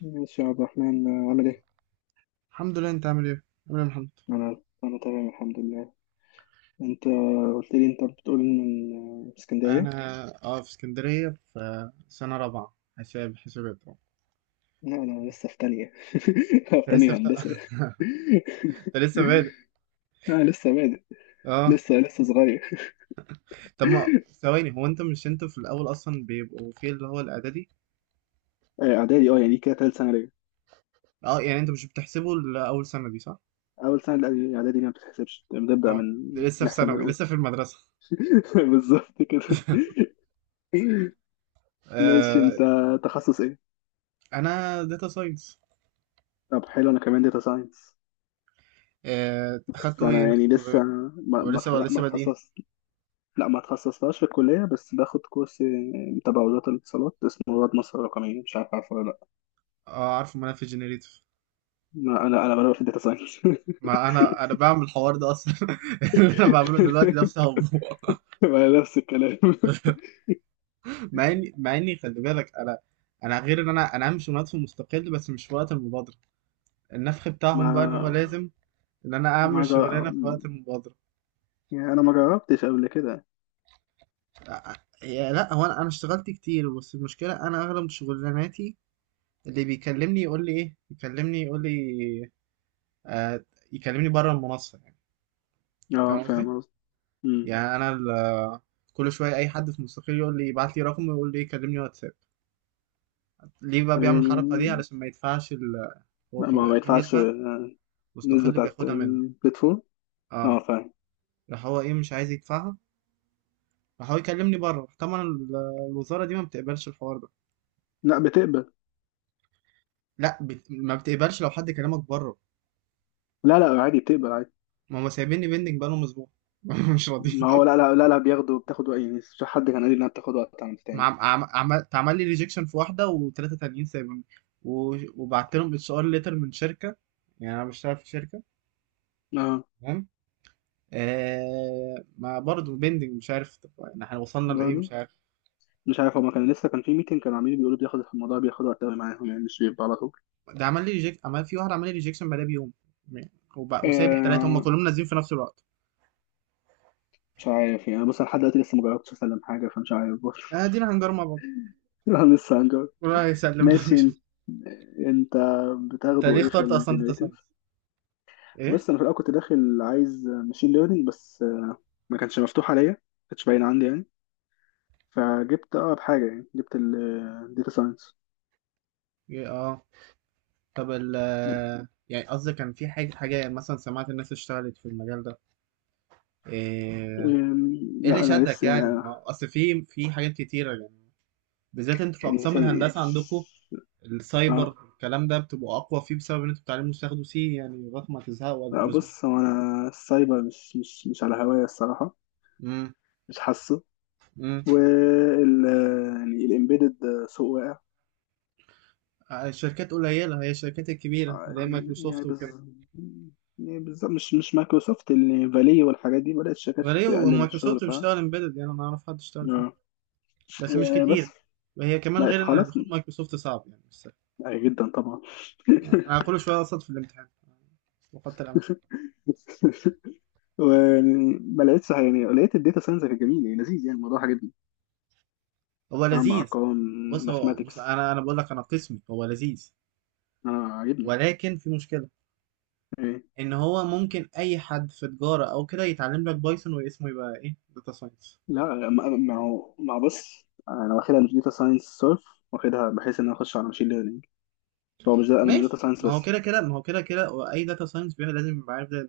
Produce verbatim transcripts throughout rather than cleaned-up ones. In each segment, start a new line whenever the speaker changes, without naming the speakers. ماشي يا عبد الرحمن آه، عامل ايه؟
الحمد لله، انت عامل ايه؟ عامل ايه يا محمد؟
انا انا تمام الحمد لله. انت قلت لي انت بتقول من آه، اسكندرية؟
انا الحمد لله اه، في اسكندريه في سنه رابعه حساب حسابات اه.
لا، انا لسه في تانية. في
انت لسه
تانية
فت...
هندسة.
انت لسه بادئ
انا لسه بادئ،
اه.
لسه لسه صغير.
طب ما ثواني، هو انت مش انت في الاول اصلا بيبقوا في اللي هو الاعدادي؟
آه، اعدادي، اه يعني كده تالت سنة ليا.
اه يعني انت مش بتحسبه لاول سنه دي صح؟
اول سنة لأ- اعدادي دي ما بتتحسبش، بنبدأ
اه،
من،
ده لسه في
نحسب من
ثانوي
اول.
لسه في المدرسه.
بالظبط كده. ماشي
آه،
انت، تخصص ايه؟
انا داتا ساينس.
طب حلو، انا كمان داتا ساينس.
آه
بس
اخدتوا ايه
انا
انتوا في
يعني لسه
الكليه؟
ما
ولا
ما
لسه ولا
ما
لسه بادئين؟
اتخصصت. لا، ما تخصصتهاش في الكلية، بس باخد كورس آه، تبع وزارة الاتصالات اسمه رواد مصر الرقمية، مش عارف عارفه ولا لا.
اه عارف، ما انا في جنريتيف.
ما أنا أنا بلعب في الداتا ساينس.
ما انا انا بعمل الحوار ده اصلا. اللي انا بعمله دلوقتي ده بسببه.
ما نفس الكلام.
مع اني مع اني خلي بالك، انا انا غير ان انا انا عامل شغلانات في مستقل، بس مش في وقت المبادره. النفخ
ما
بتاعهم بقى ان هو لازم ان انا اعمل
ما جا...
شغلانه في وقت المبادره.
يعني أنا ما جربتش قبل كده.
لا يا- لا، هو انا انا اشتغلت كتير، بس المشكله انا اغلب شغلاناتي اللي بيكلمني يقول لي ايه، يكلمني يقول لي آه، يكلمني بره المنصه يعني.
اه
فاهم قصدي.
فاهم قصدي. أمم.
يعني انا ال- كل شويه اي حد في مستقل يقول لي يبعت لي رقم، ويقول لي كلمني واتساب. ليه بقى بيعمل الحركه دي؟
يعني
علشان ما يدفعش ال... هو
لا، ما
بيبقى
ما
في
يدفعش،
نسبه
آه، النسبة
مستقل
بتاعت
بياخدها منه.
البلاتفورم. اه
اه،
فاهم.
راح هو، ايه، مش عايز يدفعها، راح هو يكلمني بره، راح طبعا ال- الوزاره دي ما بتقبلش الحوار ده.
لا بتقبل.
لا بت... ما بتقبلش لو حد كلمك بره.
لا لا، عادي بتقبل عادي.
ما هم سايبيني بيندنج بقالهم اسبوع. مش راضيين.
ما هو لا لا لا, لا بياخدوا، بتاخد وقت، يعني مش حد كان قال لي انها بتاخد وقت عم تعمل.
عم... عم... عم... اتعمل لي ريجكشن في واحده، وثلاثه تانيين سايبيني. و... وبعت لهم اتش ار ليتر من شركه، يعني انا بشتغل في شركه
اه
تمام. آه... ما برضه بيندنج مش عارف، طب يعني احنا وصلنا لايه
برضه
مش عارف.
مش عارف، هما كان لسه كان في ميتنج، كانوا عاملين بيقولوا بياخد الموضوع، بياخد وقت قوي معاهم، يعني مش بيبقى على طول.
ده عمل لي ريجكت، عمل في واحد، عمل لي ريجكشن بعدها بيوم. وب... وسايب الثلاثه، هم
آه
كلهم نازلين في نفس الوقت.
مش عارف، يعني بص أنا لحد دلوقتي لسه ما جربتش أسلم حاجة، فمش عارف برضه.
ادينا آه، دينا هنجر مع بعض.
لا لسه هنجرب.
الله يسلم بقى.
ماشي انت، انت
انت
بتاخده
ليه
ايه في
اخترت اصلا داتا ساينس؟
الجنريتيف؟
ايه؟
بس انا في الاول كنت داخل عايز ماشين ليرنينج بس، ما كانش مفتوح عليا، ما كانش باين عندي يعني، فجبت اقرب حاجه، يعني جبت الداتا ساينس.
إيه، اه. طب ال، يعني قصدي كان في حاجه حاجه يعني، مثلا سمعت الناس اشتغلت في المجال ده؟ ايه؟ إيه اللي
لا انا
شدك
لسه
يعني؟
يعني،
ما هو اصل في في حاجات كتيره يعني، بالذات انتوا في
يعني
اقسام
ثاني-
الهندسه عندكم السايبر،
اه
الكلام ده بتبقوا اقوى فيه بسبب ان انتوا بتعلموا تاخدوا سي يعني لغايه ما تزهقوا
لا
الجروزمان.
بص، هو انا السايبر مش مش مش على هواية الصراحة،
امم.
مش حاسه.
امم.
وال، يعني الامبيدد، سوق واقع.
الشركات قليله، هي الشركات الكبيره اللي هي
يعني
مايكروسوفت وكده.
بز يعني بالظبط، مش مش مايكروسوفت اللي فالي، والحاجات دي بدأت الشركات
غريب،
تقلل الشغل
ومايكروسوفت
بتاعها.
بتشتغل امبيدد؟ يعني انا ما اعرف حد اشتغل فيه،
اه
بس مش
وبس.
كتير. وهي كمان
بقى
غير ان
خلاص،
دخول مايكروسوفت صعب، يعني مش سهل.
بقى جدا طبعا.
انا كل شويه اقصد في الامتحان وقد الامر.
ويعني ما لقيتش حاجة- يعني لقيت الداتا ساينس كان جميل، يعني لذيذ، يعني الموضوع عجبني.
هو
أعمل
لذيذ.
أرقام،
بص هو، بص،
ماثماتكس،
انا انا بقول لك انا قسمي هو لذيذ،
أنا عجبني.
ولكن في مشكله، ان هو ممكن اي حد في تجاره او كده يتعلم لك بايثون، واسمه يبقى ايه؟ داتا ساينس.
لا ما ما هو ما هو بص انا واخدها مش داتا ساينس صرف، واخدها بحيث ان انا اخش على ماشين ليرنينج. هو مش ده، انا مش داتا
ماشي،
ساينس
ما هو
بس.
كده كده ما هو كده كده واي داتا ساينس لازم يبقى عارف ده.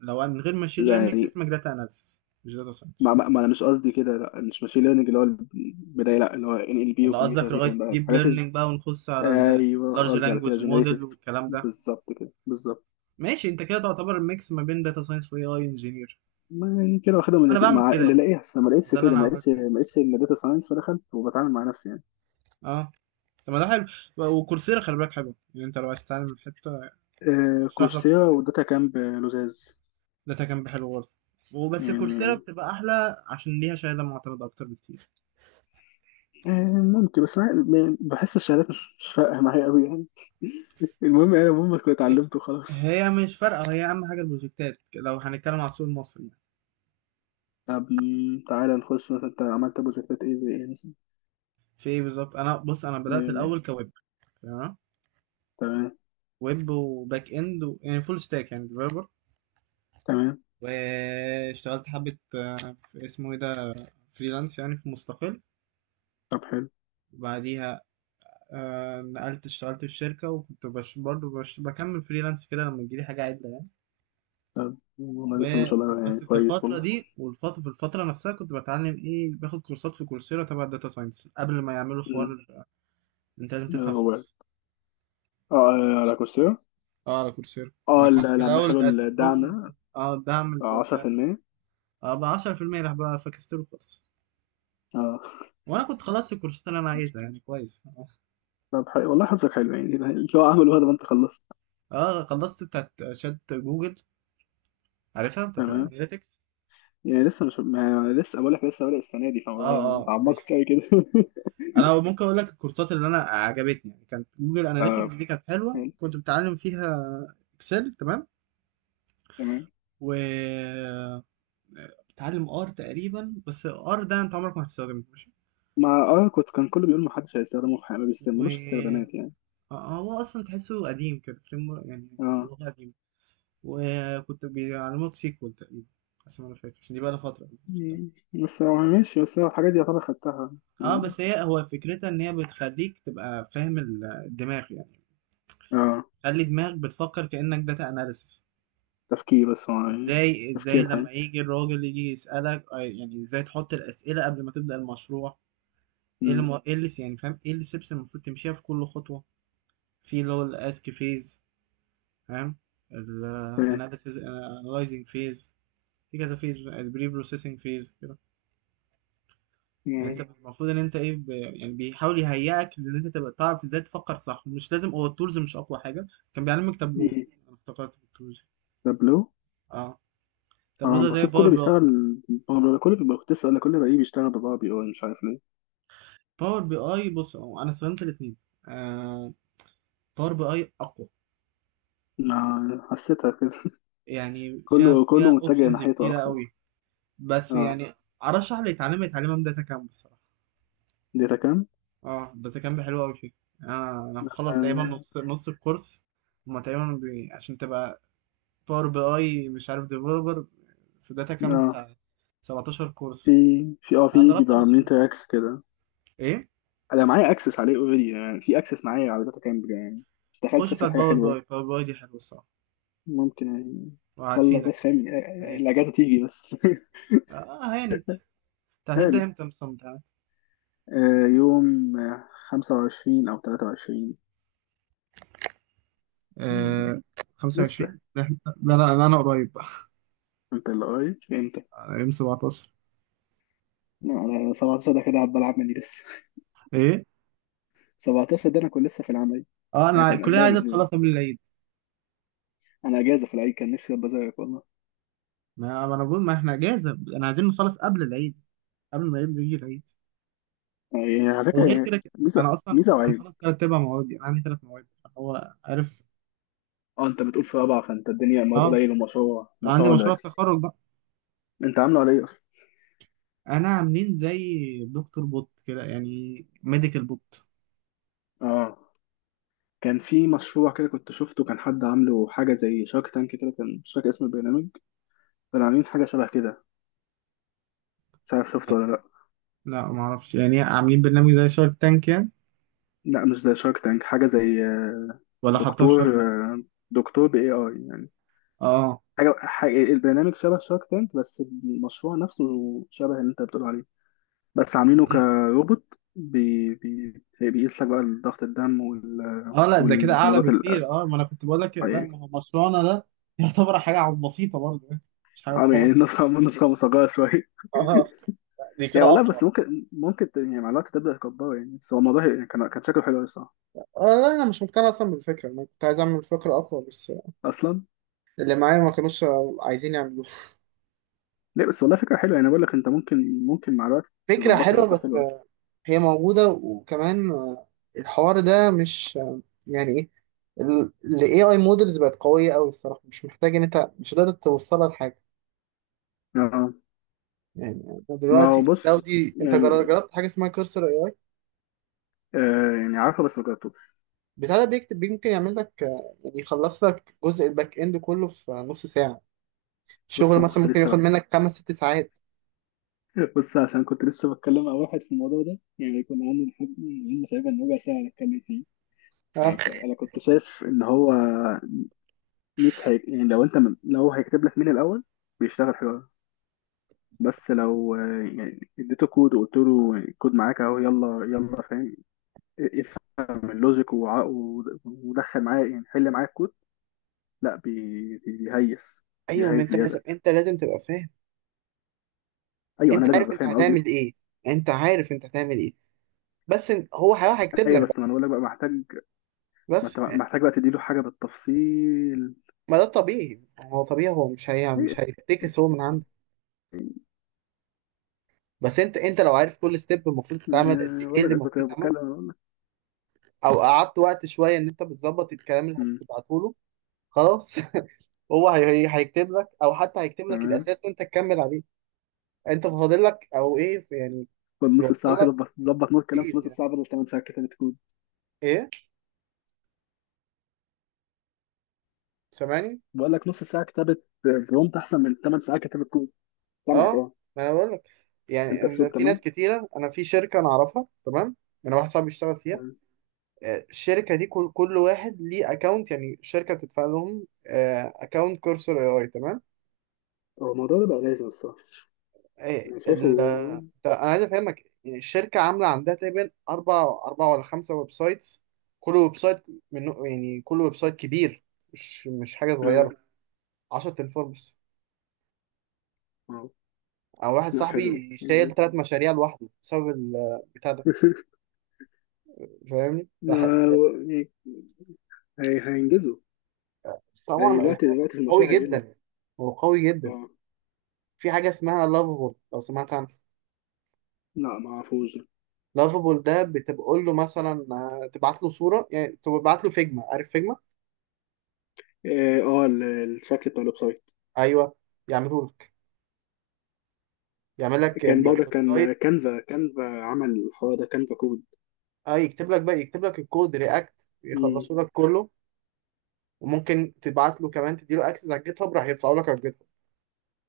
لو من غير ماشين ليرنينج
يعني
اسمك داتا اناليسيس مش داتا ساينس.
ما, ما, ما انا مش قصدي كده، لا مش ماشين ليرنينج اللي هو البدايه، لا اللي هو ان ال بي
ولا
وكمبيوتر
قصدك
فيجن
لغايه
بقى،
ديب
حاجات الج...
ليرنينج بقى ونخش على
ايوه
اللارج
قصدي على كده
لانجوج
جنريتيف.
موديل والكلام ده؟
بالظبط كده، بالظبط.
ماشي، انت كده تعتبر الميكس ما بين داتا ساينس واي اي انجينير.
ما يعني كده واخدها من
انا
الاتنين،
بعمل
مع
كده
اللي
يعني،
لاقيها. بس أنا ما
هو
لقيتش
ده اللي
كده،
انا
ما لقيتش
عملته
ما
يعني.
لقيتش الا داتا ساينس، فدخلت وبتعامل مع نفسي يعني.
اه، طب ما ده حلو. و- وكورسيرا خلي بالك حلو، يعني انت لو عايز تتعلم حته
آه
ارشح لك
كورسيرا
كورسيرا.
وداتا كامب لزاز.
داتا كان حلو برضه، وبس كورسيرا
يعني
بتبقى احلى عشان ليها شهاده معتمده اكتر بكتير.
آه، ممكن بس ما- ما- بحس الشهادات مش مش فارقة معايا أوي يعني، المهم يعني المهم كنت
إيه،
اتعلمت وخلاص.
هي مش فارقه، هي اهم حاجه البروجكتات لو هنتكلم على السوق المصري يعني.
طب م، تعالى نخش مثلا، أنت عملت بروجكتات إيه، زي إيه مثلا؟
في ايه بالظبط؟ انا بص، انا بدات
آم،
الاول كويب تمام،
تمام.
ويب وباك اند و... يعني فول ستاك يعني ديفلوبر.
تمام.
واشتغلت حبه آه، في اسمه ايه ده، فريلانس يعني في مستقل.
طب حلو.
وبعديها آه نقلت اشتغلت في شركة، وكنت بش برضه بش بكمل فريلانس كده لما تجيلي حاجة عدة يعني.
طب والله لسه ما
و-
شاء الله يعني
بس في
كويس
الفترة
والله.
دي، والفترة في الفترة نفسها كنت بتعلم ايه، باخد كورسات في كورسيرا تبع الداتا ساينس، قبل ما يعملوا
م،
حوار انت لازم
آه،
تدفع
هو آه،
فلوس.
آه، على كورسيرا.
اه على كورسيرا، ما
آه
كنت
ل-
في
لما
الأول
شالوا
تقدم
الدعم ده،
لهم اه الدعم
آه،
اللي بتاع ده.
عشرة بالمية.
اه، ب عشرة في المية راح بقى، فكستله خالص.
آه.
وانا كنت خلصت الكورسات اللي انا عايزها يعني، كويس.
طب حلو والله حظك حلو يعني. اللي هو عمله هذا، ما أنت خلصت.
اه خلصت بتاعت شات جوجل، عارفها بتاعت
تمام.
الاناليتكس.
يعني لسه مش، ما لسه بقول لك لسه بادئ السنة دي، فما
اه،
ما
اه ماشي.
اتعمقتش أوي كده.
انا ممكن اقول لك الكورسات اللي انا عجبتني، يعني كانت جوجل اناليتكس
آه
دي كانت حلوه كنت بتعلم فيها. اكسل تمام.
تمام.
و بتعلم ار تقريبا، بس ار ده انت عمرك ما هتستخدمه ماشي.
ما اه كنت، كان كله بيقول محدش هيستخدمه في حاجة، ما
و
بيستعملوش، استخدامات يعني.
آه، آه، هو اصلا تحسه قديم كده فريم يعني،
اه.
لغه قديمه. وكنت بيعلموك سيكوال تقريبا، بس انا مش فاكر عشان دي بقى لها فتره.
مم. بس هو ماشي، بس هو الحاجات دي يعتبر خدتها
اه،
يعني.
بس هي هو فكرتها ان هي بتخليك تبقى فاهم ال- الدماغ يعني،
اه
خلي دماغك بتفكر كانك داتا اناليسس.
تفكير، بس هو يعني
ازاي ازاي
تفكير
لما
الحاجة.
يجي الراجل يجي يسألك آه، يعني ازاي تحط الأسئلة قبل ما تبدأ المشروع. ايه اللي
مم.
مو- ايه اللي س- يعني فاهم ايه اللي steps المفروض تمشيها في كل خطوة، في اللي هو الاسك فيز، فاهم، ال
فاهم.
analysis، analyzing phase، في كذا فيز، البري بروسيسنج فيز كده. يعني
مم.
انت المفروض ان انت ايه ب... يعني بيحاول يهيئك ان انت تبقى تعرف ازاي تفكر صح، مش لازم هو التولز مش اقوى حاجة. كان بيعلمك تابلو،
مم.
انا افتكرت في التولز،
تابلو.
اه. تابلو
اه
ده زي
بشوف
باور
كله
بي اي.
بيشتغل. هو كله بيبقى، كنت لسه هقول لك كله بقى إيه بيشتغل، ببقى بي اي، مش عارف ليه.
باور بي اي بص، هو انا استخدمت الاثنين آه، باور بي اي اقوى،
ما حسيتها كده.
يعني فيها
كله
فيها
كله متجه
اوبشنز
ناحيته
كتيره
اكتر.
قوي. بس
اه
يعني ارشح اللي يتعلم يتعلمها من داتا كامب الصراحه.
داتا كام.
اه داتا كامب حلوه قوي فيه. آه انا مخلص تقريبا
اه.
نص نص الكورس، هما تقريبا بي... عشان تبقى باور بي اي مش عارف ديفلوبر في داتا كامب
آه.
بتاع سبعتاشر
في
كورس،
في اه
انا
في
ضربت
بيبقى عاملين
نصهم.
تراكس كده.
ايه؟
انا معايا اكسس عليه اوريدي، يعني في اكسس معايا على داتا كامب يعني، استحاله
خش
تشوف لي
بتاعت
حاجه
باور بي
حلوه.
اي، باور بي اي دي حلوه الصراحه
ممكن يعني، خلص بس
وهتفيدك.
فاهم آه،
لذيذ.
الاجازه تيجي بس.
اه هانت، انت هتبدا
ثالث،
امتى مثلا؟
آه، يوم آه، خمسة وعشرين او تلاتة وعشرين. مم،
آه
لسه.
خمسة وعشرين. لا إحنا- لا لا لا، انا قريب بقى.
انت اللي قريب امتى؟
يوم سبعتاشر.
لا انا سبعتاشر ده كده هبقى العب مني لسه.
ايه
سبعة عشر ده انا كنت لسه في العمل،
اه،
يعني
انا
كنا
الكليه
قبلها
عايزه
باسبوع.
تخلص قبل العيد.
انا اجازه في العيد كان نفسي ابقى زيك والله.
ما ما انا بقول ما احنا اجازه، انا عايزين نخلص قبل العيد، قبل ما يبدا يجي العيد.
يعني على فكره
وغير
يعني
كده كده،
ميزه،
انا اصلا
ميزه
انا
وعيب.
مخلص ثلاث ارباع موادي، انا عندي ثلاث مواد. هو عارف.
اه انت بتقول في رابعه، فانت الدنيا مواد
اه،
قليل، ومشروع، مشروع
عندي
ولا؟
مشروع التخرج بقى.
انت عامله على ايه؟
انا عاملين زي دكتور بوت كده يعني، ميديكال بوت.
اه كان في مشروع كده كنت شفته، كان حد عامله حاجة زي شارك تانك كده، كان مش فاكر اسم البرنامج، كانوا عاملين حاجة شبه كده، مش عارف شفته ولا لأ.
لا ما اعرفش، يعني عاملين برنامج زي شارك تانك يعني؟
لأ مش زي شارك تانك، حاجة زي آه،
ولا حطوها في شارك
دكتور،
تانك؟
آه، دكتور ب إيه آي يعني،
اه،
حاجة حاجة البرنامج شبه شارك تانك، بس المشروع نفسه شبه اللي أنت بتقول عليه، بس عاملينه كروبوت. بي بي بيقيس لك بقى ضغط الدم وال-
اه، لا ده كده اعلى
والضمادات ال-
بكتير، اه، ما انا كنت بقول لك،
آه،
لا،
يعني،
ما هو مشروعنا ده يعتبر حاجه عم بسيطه برضه يعني، مش حاجه
آه، يعني
خالص.
النسخة، النسخة مصغرة شوية.
اه دي كده
يعني والله، بس
اقوى.
ممكن ممكن ت- يعني مع الوقت تبدا تكبره يعني، بس هو الموضوع هي- كان كان شكله حلو أوي الصراحه
آه، لا انا مش مقتنع اصلا بالفكره، انا كنت عايز اعمل فكره اقوى، بس
اصلا.
اللي معايا ما كانوش عايزين يعملوها.
ليه بس، والله فكره حلوه، يعني بقول لك انت ممكن ممكن مع الوقت
فكره
تظبطها
حلوه
تبقى
بس
حلوه.
هي موجوده. وكمان الحوار ده مش يعني ايه، ال إيه آي مودلز بقت قويه قوي الصراحه، مش محتاج ان انت مش قادر توصلها لحاجه.
اه
يعني أنت
ما هو
دلوقتي، لو
بص،
دي انت جر-
يعني
جربت حاجه اسمها كورسر؟
آه يعني عارفه بس ما جربتوش.
بتاع ده بيكتب، يمكن يعمل لك آه، يعني يخلص لك جزء الباك اند كله في نص ساعة،
بص
الشغل
هو
مثلا
كنت
ممكن
لسه
ياخد
بك...
منك خمس ست ساعات.
بص عشان كنت لسه بتكلم مع واحد في الموضوع ده، يعني كنا قعدنا نحب، قعدنا تقريبا ربع ساعه نتكلم فيه.
اه،
يعني ك- انا كنت شايف ان هو مش هي... يعني لو انت م... لو هو هيكتب لك مين الاول، بيشتغل حلو أوي. بس لو آه، يعني اديته كود وقلت له الكود معاك اهو، يلا يلا فاهم، افهم اللوجيك وع- ود- ودخل معاه، يعني حل معاه الكود. لا بي- بي- بيهيس،
ايوه، ما
بيهيس
انت لازم،
زياده.
انت لازم تبقى فاهم،
ايوه انا
انت
لازم
عارف
ابقى
انت
فاهم قصدي.
هتعمل ايه، انت عارف انت هتعمل ايه، بس إن- هو هيروح هيكتب لك
ايوه
بقى.
بس ما انا بقول لك بقى محتاج، ما انت
بس
محتاج بقى تديله حاجه بالتفصيل.
ما ده طبيعي، هو طبيعي، هو مش هي مش
إيه.
هيفتكس هو من عنده، بس انت انت لو عارف كل ستيب المفروض تتعمل قد
آه،
ايه
بقول
اللي
لك كنت
المفروض يتعمل،
بتكلم بقول لك.
او قعدت وقت شويه ان انت بتظبط الكلام اللي
مم.
هتبعته له. خلاص. هو هي- هي- هيكتب لك، او حتى هيكتب لك
تمام.
الاساس وانت تكمل عليه. انت فاضل لك او ايه في- يعني
خد نص
بيوصل
ساعه كده
لك،
ظبط، ظبط نوت كلام في
بيز
نص
يعني.
ساعه بدل تمن ساعات كتابه كود.
ايه، سامعني؟
بقول لك نص ساعه كتابه برومت احسن من ثمان ساعات كتابه كود. سامعك
اه،
اه.
ما انا بقول لك، يعني
انت
إن
الصوت
في ناس
تمام.
كتيره، انا في شركه انا اعرفها تمام، انا واحد صاحبي بيشتغل فيها.
تمام.
آه، الشركه دي كل كل واحد ليه اكونت، يعني الشركه بتدفع لهم اكونت كورسر اي اي، تمام؟
هو الموضوع ده بقى لازم الصراحه،
إيه
انا شايفه.
ال ده، انا عايز افهمك، يعني الشركه عامله عندها تقريبا اربع اربع ولا خمسه ويب سايتس، كل ويب سايت منه يعني كل ويب سايت كبير، مش مش حاجه
اه
صغيره، عشرة تنفور بس.
اه.
انا واحد
لا حلو
صاحبي
يعني.
شايل ثلاث مشاريع لوحده بسبب البتاع ده. فاهمني
لا،
راح-
يعني هي- هينجزوا. هي
طبعا،
دلوقتي، دلوقتي في
قوي
المشروع هيقل.
جدا، هو قوي جدا.
اه
في حاجه اسمها لافابول، لو سمعت عنها؟
لا ما اعرفوش ده.
لافابول ده بتقول له مثلا آه، تبعت له صوره، يعني تبعت له فيجما، عارف فيجما؟
اه آه، ال- الشكل بتاع الويب سايت.
ايوه. يعملوا يعمل لك
كان برضه
الويب سايت.
كان كانفا، كانفا عمل الحوار ده، كانفا كود.
اه يكتب لك بقى، يكتب لك الكود رياكت،
مم.
يخلصوا لك كله. وممكن تبعت له كمان، تديله اكسس على الجيت هاب راح يرفعوا لك على الجيت هاب.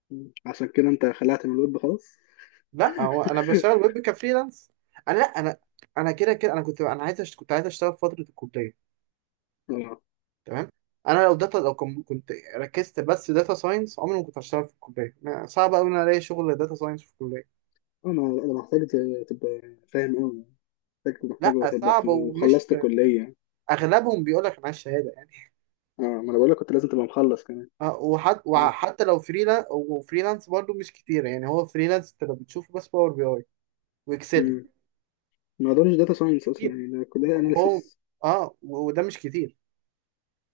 مم. عشان كده انت خلعت من الويب خلاص.
لا هو انا بشتغل ويب كفريلانس. انا، لا انا، انا كده كده انا كنت انا عايز أشت- كنت عايز اشتغل في فتره الكليه
اه
تمام. انا لو داتا لو كم- كنت ركزت بس داتا ساينس، عمري ما كنت هشتغل في الكليه، ما- صعب قوي ان أنا الاقي شغل داتا ساينس في الكليه.
انا انا محتاج ت- تبقى فاهم قوي. محتاج
لا،
محتاج تبقى
صعب
في
ومش،
وخلصت كلية.
اغلبهم بيقول لك معايا الشهاده.
اه ما انا بقول لك كنت لازم تبقى مخلص كمان.
آه، وحت... وحتى لو فريلانس، وفريلانس برضو مش كتير يعني، هو فريلانس انت لو بتشوفه بس باور بي اي واكسل
مم. ما اقدرش داتا ساينس اصلا
كتير،
يعني، ده كلها
هو
اناليسس.
اه، و- وده مش كتير.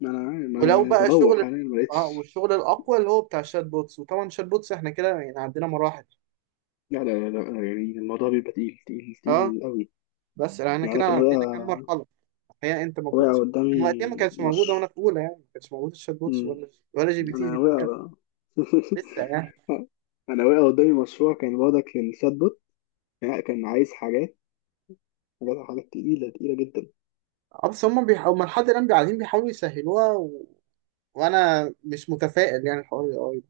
ما انا عارف- ما
ولو
أنا
بقى
بدور
شغل،
حاليا ما
اه،
لقيتش.
والشغل الاقوى اللي هو بتاع الشات بوتس، وطبعا الشات بوتس احنا كده يعني عندنا مراحل.
لا لا لا لا، يعني الموضوع بيبقى تقيل تقيل
اه،
تقيل قوي.
بس احنا
يعني انا
كده
كان
عندنا كام
واقع،
مرحله. الحقيقه انت ما
واقع
كنتش من وقتها،
قدامي
ما كانتش موجوده وانا
مش.
في اولى، يعني ما كانش موجود الشات بوتس
مم.
ولا ولا جي بي تي، جي
انا
بي تي كان
واقع.
لسه يعني.
انا واقع قدامي مشروع كان واضح للشات بوت، يعني كان عايز حاجات، حاجات حاجات تقيلة تقيلة جدا.
اه، بس هم بيحاولوا، هم لحد الان قاعدين بيحاولوا يسهلوها و... وانا مش متفائل يعني الحوار ده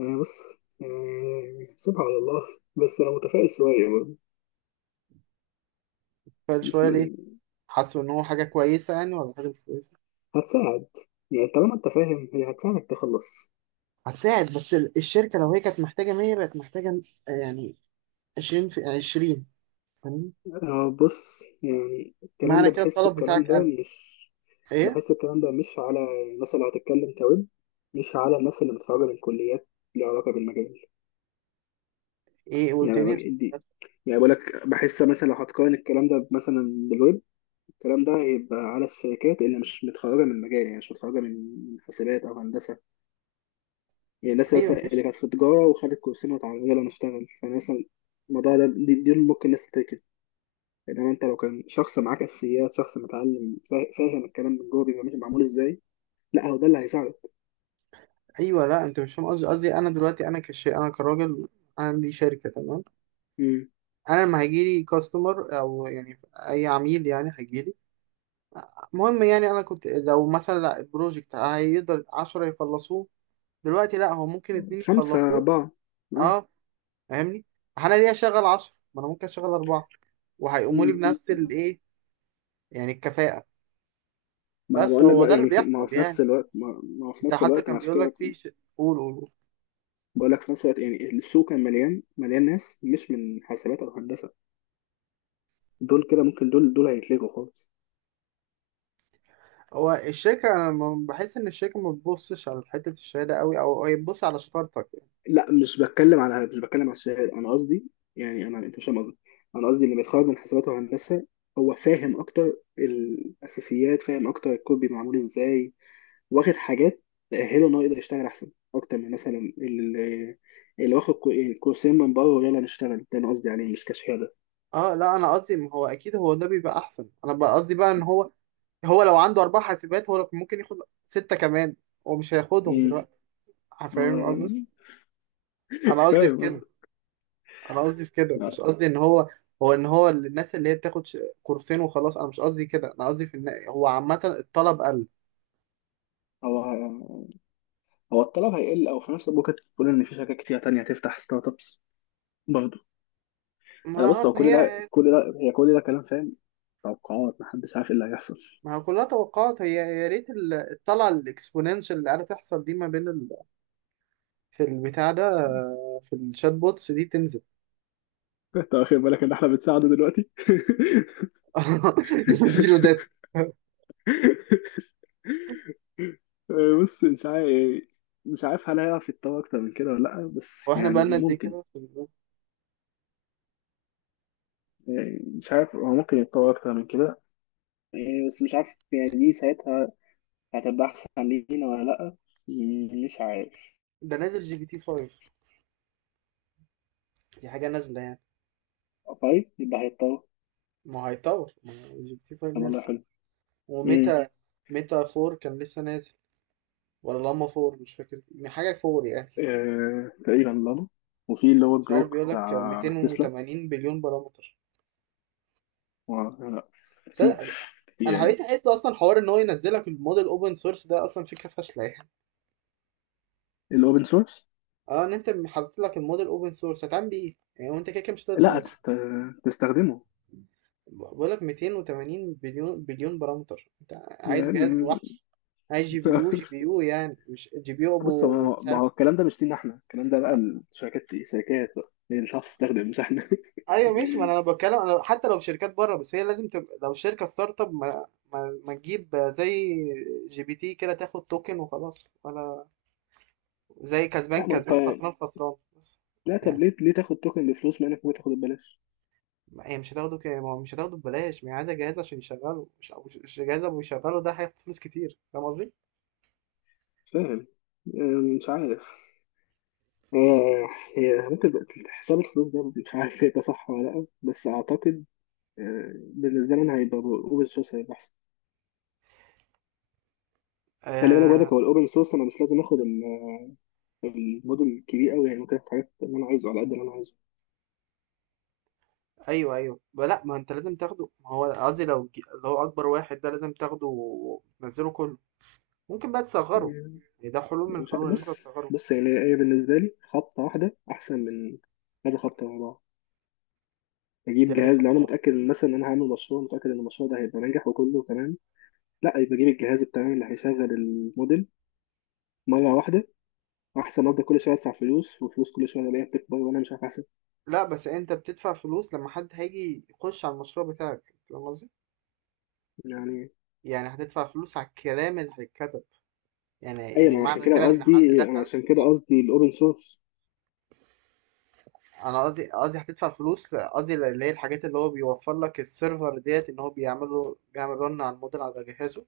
انا بص يعني سيبها على الله، بس انا متفائل شوية
فقال شوية ليه؟
برضه.
حسوا إن هو حاجة كويسة يعني ولا حاجة مش كويسة؟
هتساعد، يعني طالما انت فاهم هي هتساعدك تخلص.
هتساعد بس ال- الشركة لو هي كانت محتاجة مية بقت محتاجة آه، يعني عشرين في عشرين فاهمني؟
آه بص يعني الكلام
معنى
ده
كده
بحسه،
الطلب
الكلام
بتاعك
ده
قل.
مش،
إيه؟
بحس الكلام ده مش على الناس اللي هتتكلم كويب، مش على الناس اللي متخرجة من كليات ليها علاقة بالمجال.
إيه قول
يعني
تاني.
أنا- دي يعني، بقول لك بحس مثلا لو هتقارن الكلام ده مثلا بالويب، الكلام ده يبقى على الشركات اللي مش متخرجة من مجال، يعني مش متخرجة من حسابات أو هندسة، يعني الناس
أيوه
مثلا اللي
ماشي.
كانت في تجارة وخدت كورسين وتعالى يلا نشتغل يعني مثلا، الموضوع ده دي, دي ممكن الناس تتركز. انما انت لو كان شخص معاك اساسيات، شخص متعلم فا- فاهم الكلام من جوه بيبقى ماشي معمول ازاي. لا هو ده اللي هيساعدك.
أيوه، لا أنت مش فاهم قصدي قصدي أنا دلوقتي، أنا كش أنا كراجل عندي شركة، تمام؟
مم.
أنا لما هيجيلي كاستمر أو يعني أي عميل يعني هيجيلي، المهم يعني أنا كنت لو مثلا البروجكت هيقدر عشرة يخلصوه، دلوقتي لا هو ممكن اتنين
خمسة
يخلصوه.
أربعة. آه.
اه فاهمني، انا ليه اشغل عشرة ما انا ممكن اشغل أربعة وهيقوموا لي
مم.
بنفس الايه، يعني الكفاءة.
ما انا
بس
بقول لك
هو ده
بقى،
اللي
يعني في، ما هو
بيحصل
في نفس
يعني،
الوقت ما ما هو في
انت
نفس
حتى
الوقت
كان
مع
بيقول
كده،
لك في ش... قول قول قول.
بقول لك في نفس الوقت يعني السوق كان مليان، مليان ناس مش من حاسبات او هندسه، دول كده ممكن، دول دول هيتلغوا خالص.
هو الشركة انا لما بحس ان الشركة ما بتبصش على حتة الشهادة قوي، او هي بتبص على شطارتك يعني.
لا مش بتكلم على، مش بتكلم على الشهاده. انا قصدي يعني، انا انت مش فاهم قصدي. انا قصدي اللي بيتخرج من حسابات وهندسه هو فاهم اكتر الاساسيات، فاهم اكتر الكود بيبقى معمول ازاي، واخد حاجات تاهله ان هو يقدر يشتغل احسن اكتر من مثلا اللي، اللي واخد كو- يعني كورسين من بره ويلا نشتغل، ده انا قصدي عليه مش كشهاده.
اه لا انا قصدي، ما هو اكيد هو ده بيبقى احسن، انا بقى قصدي بقى ان هو، هو لو عنده اربع حاسبات هو لو كان ممكن ياخد ستة كمان، هو مش هياخدهم
امم
دلوقتي. فاهم قصدي، انا قصدي في
فاهم
كده.
قصدك.
انا قصدي في كده، مش
لا،
قصدي ان هو، هو ان هو الناس اللي هي بتاخد ش- كورسين وخلاص، انا مش قصدي كده، انا قصدي في ان هو عامه الطلب قل.
هو هو الطلب هيقل، او في نفس الوقت ممكن تقول ان في شركات كتير تانية هتفتح ستارت ابس برضه. انا بص،
ما
هو
ما
كل ده،
هي،
كل ده هي كل ده كلام فاهم، توقعات محدش عارف ايه اللي هيحصل.
ما هو كلها توقعات، هي يا ريت ال- الطلعه الاكسبوننشال اللي قاعده تحصل دي ما بين ال... في البتاع ده آه، في الشات بوتس دي تنزل.
انت واخد بالك ان احنا بنساعده دلوقتي.
اديله داتا.
آه، بص مش عارف، مش عارف هل هيعرف يتطور اكتر من كده ولا لا، بس
واحنا بقالنا
يعني
قد ايه
ممكن.
كده في ال-
آه، مش عارف، هو ممكن يتطور اكتر من كده. آه، بس مش عارف يعني دي ساعتها هتبقى احسن لينا ولا لا، م- مش عارف.
ده نازل جي بي تي خمسة، دي حاجه نازله يعني.
طيب يبقى هيتطور.
ما هو هيطور، ما هو جي بي تي خمسة
طب والله
نازل،
حلو. امم.
وميتا، ميتا أربعة كان لسه نازل، ولا لاما فور مش فاكر، يعني حاجة فور يعني.
آه، تقريبا لانو. وفي اللي هو
مش عارف
الجروك
بيقول لك
بتاع تسلا.
مئتين وتمانين بليون بارامتر.
و... لا
صدق- انا
في
حبيت احس اصلا حوار ان هو ينزلك الموديل اوبن سورس ده اصلا فكرة فاشلة يعني.
الاوبن سورس.
اه ان انت حاطط لك الموديل اوبن سورس هتعمل بيه ايه؟ يعني وانت كده كده مش هتقدر
لا
تنزله.
تست... تستخدمه
بقول لك مئتين وتمانين بليون بليون بارامتر، انت عايز جهاز
يعني.
وحش، عايز جي بي يو، جي بي يو يعني مش جي بي يو
بص
ابو
هو-
مش
ما هو
عارف.
الكلام ده مش لينا احنا، الكلام ده بقى الشركات، شركات بقى هي اللي تعرف تستخدم مش احنا.
ايوه ماشي، ما انا بتكلم انا حتى لو في شركات بره، بس هي لازم تبقى لو شركه ستارت اب، ما, ما, ما تجيب زي جي بي تي كده تاخد توكن وخلاص، ولا زي كسبان
لا ما انت،
كسبان خسران خسران بس.
لا طب
يعني
ليه، ليه تاخد توكن بفلوس ما انك ممكن تاخده ببلاش.
ما- هي مش هتاخده كده، ما هو مش هتاخده ببلاش، ما هي عايزه جهاز عشان يشغله، مش أو مش جهاز ابو يشغله، ده هياخد فلوس كتير، فاهم قصدي؟
مش فاهم، آه، مش عارف. آه، هي ممكن بقى حساب الفلوس ده مش عارف ده صح ولا لا، بس اعتقد آه، بالنسبه لنا هيبقى اوبن سورس، هيبقى احسن. خلي بالك
آه
برضك، هو الاوبن سورس انا مش لازم اخد الموديل الكبير قوي يعني، ممكن افتح حاجات اللي انا عايزه على قد اللي انا عايزه.
ايوه ايوه، ب- لا ما انت لازم تاخده، ما هو قصدي لو ج- اللي هو اكبر واحد ده لازم تاخده وتنزله كله. ممكن بقى تصغره،
يعني
يعني ده حلول من
مش عارف-
الحلول ان انت
بص،
تصغره.
بص يعني هي بالنسبه لي خبطه واحده احسن من كذا خبطه ورا بعض.
دي
اجيب
يعني
جهاز لو
خطه
انا
واحده.
متاكد إن مثلا انا هعمل مشروع متاكد ان المشروع ده هيبقى ناجح وكله تمام، لا يبقى اجيب الجهاز التمام اللي هيشغل الموديل مره واحده، احسن ما افضل كل شويه ادفع فلوس وفلوس، كل شويه الاقيها بتكبر وانا مش عارف احسب
لأ، بس أنت بتدفع فلوس لمّا حد هييجي يخش على المشروع بتاعك، فاهم قصدي؟
يعني.
يعني هتدفع فلوس على الكلام اللي هيتكتب، يعني
ايوه
يعني
ما أنا عشان
معنى
كده
كده إن حد
قصدي، انا
دخل.
عشان كده
ما
قصدي الاوبن سورس
أنا قصدي، قصدي هتدفع فلوس، قصدي اللي هي الحاجات اللي هو بيوفّر لك السيرفر ديّة، إن هو بيعمل له بيعمل run على الmodel على جهازه.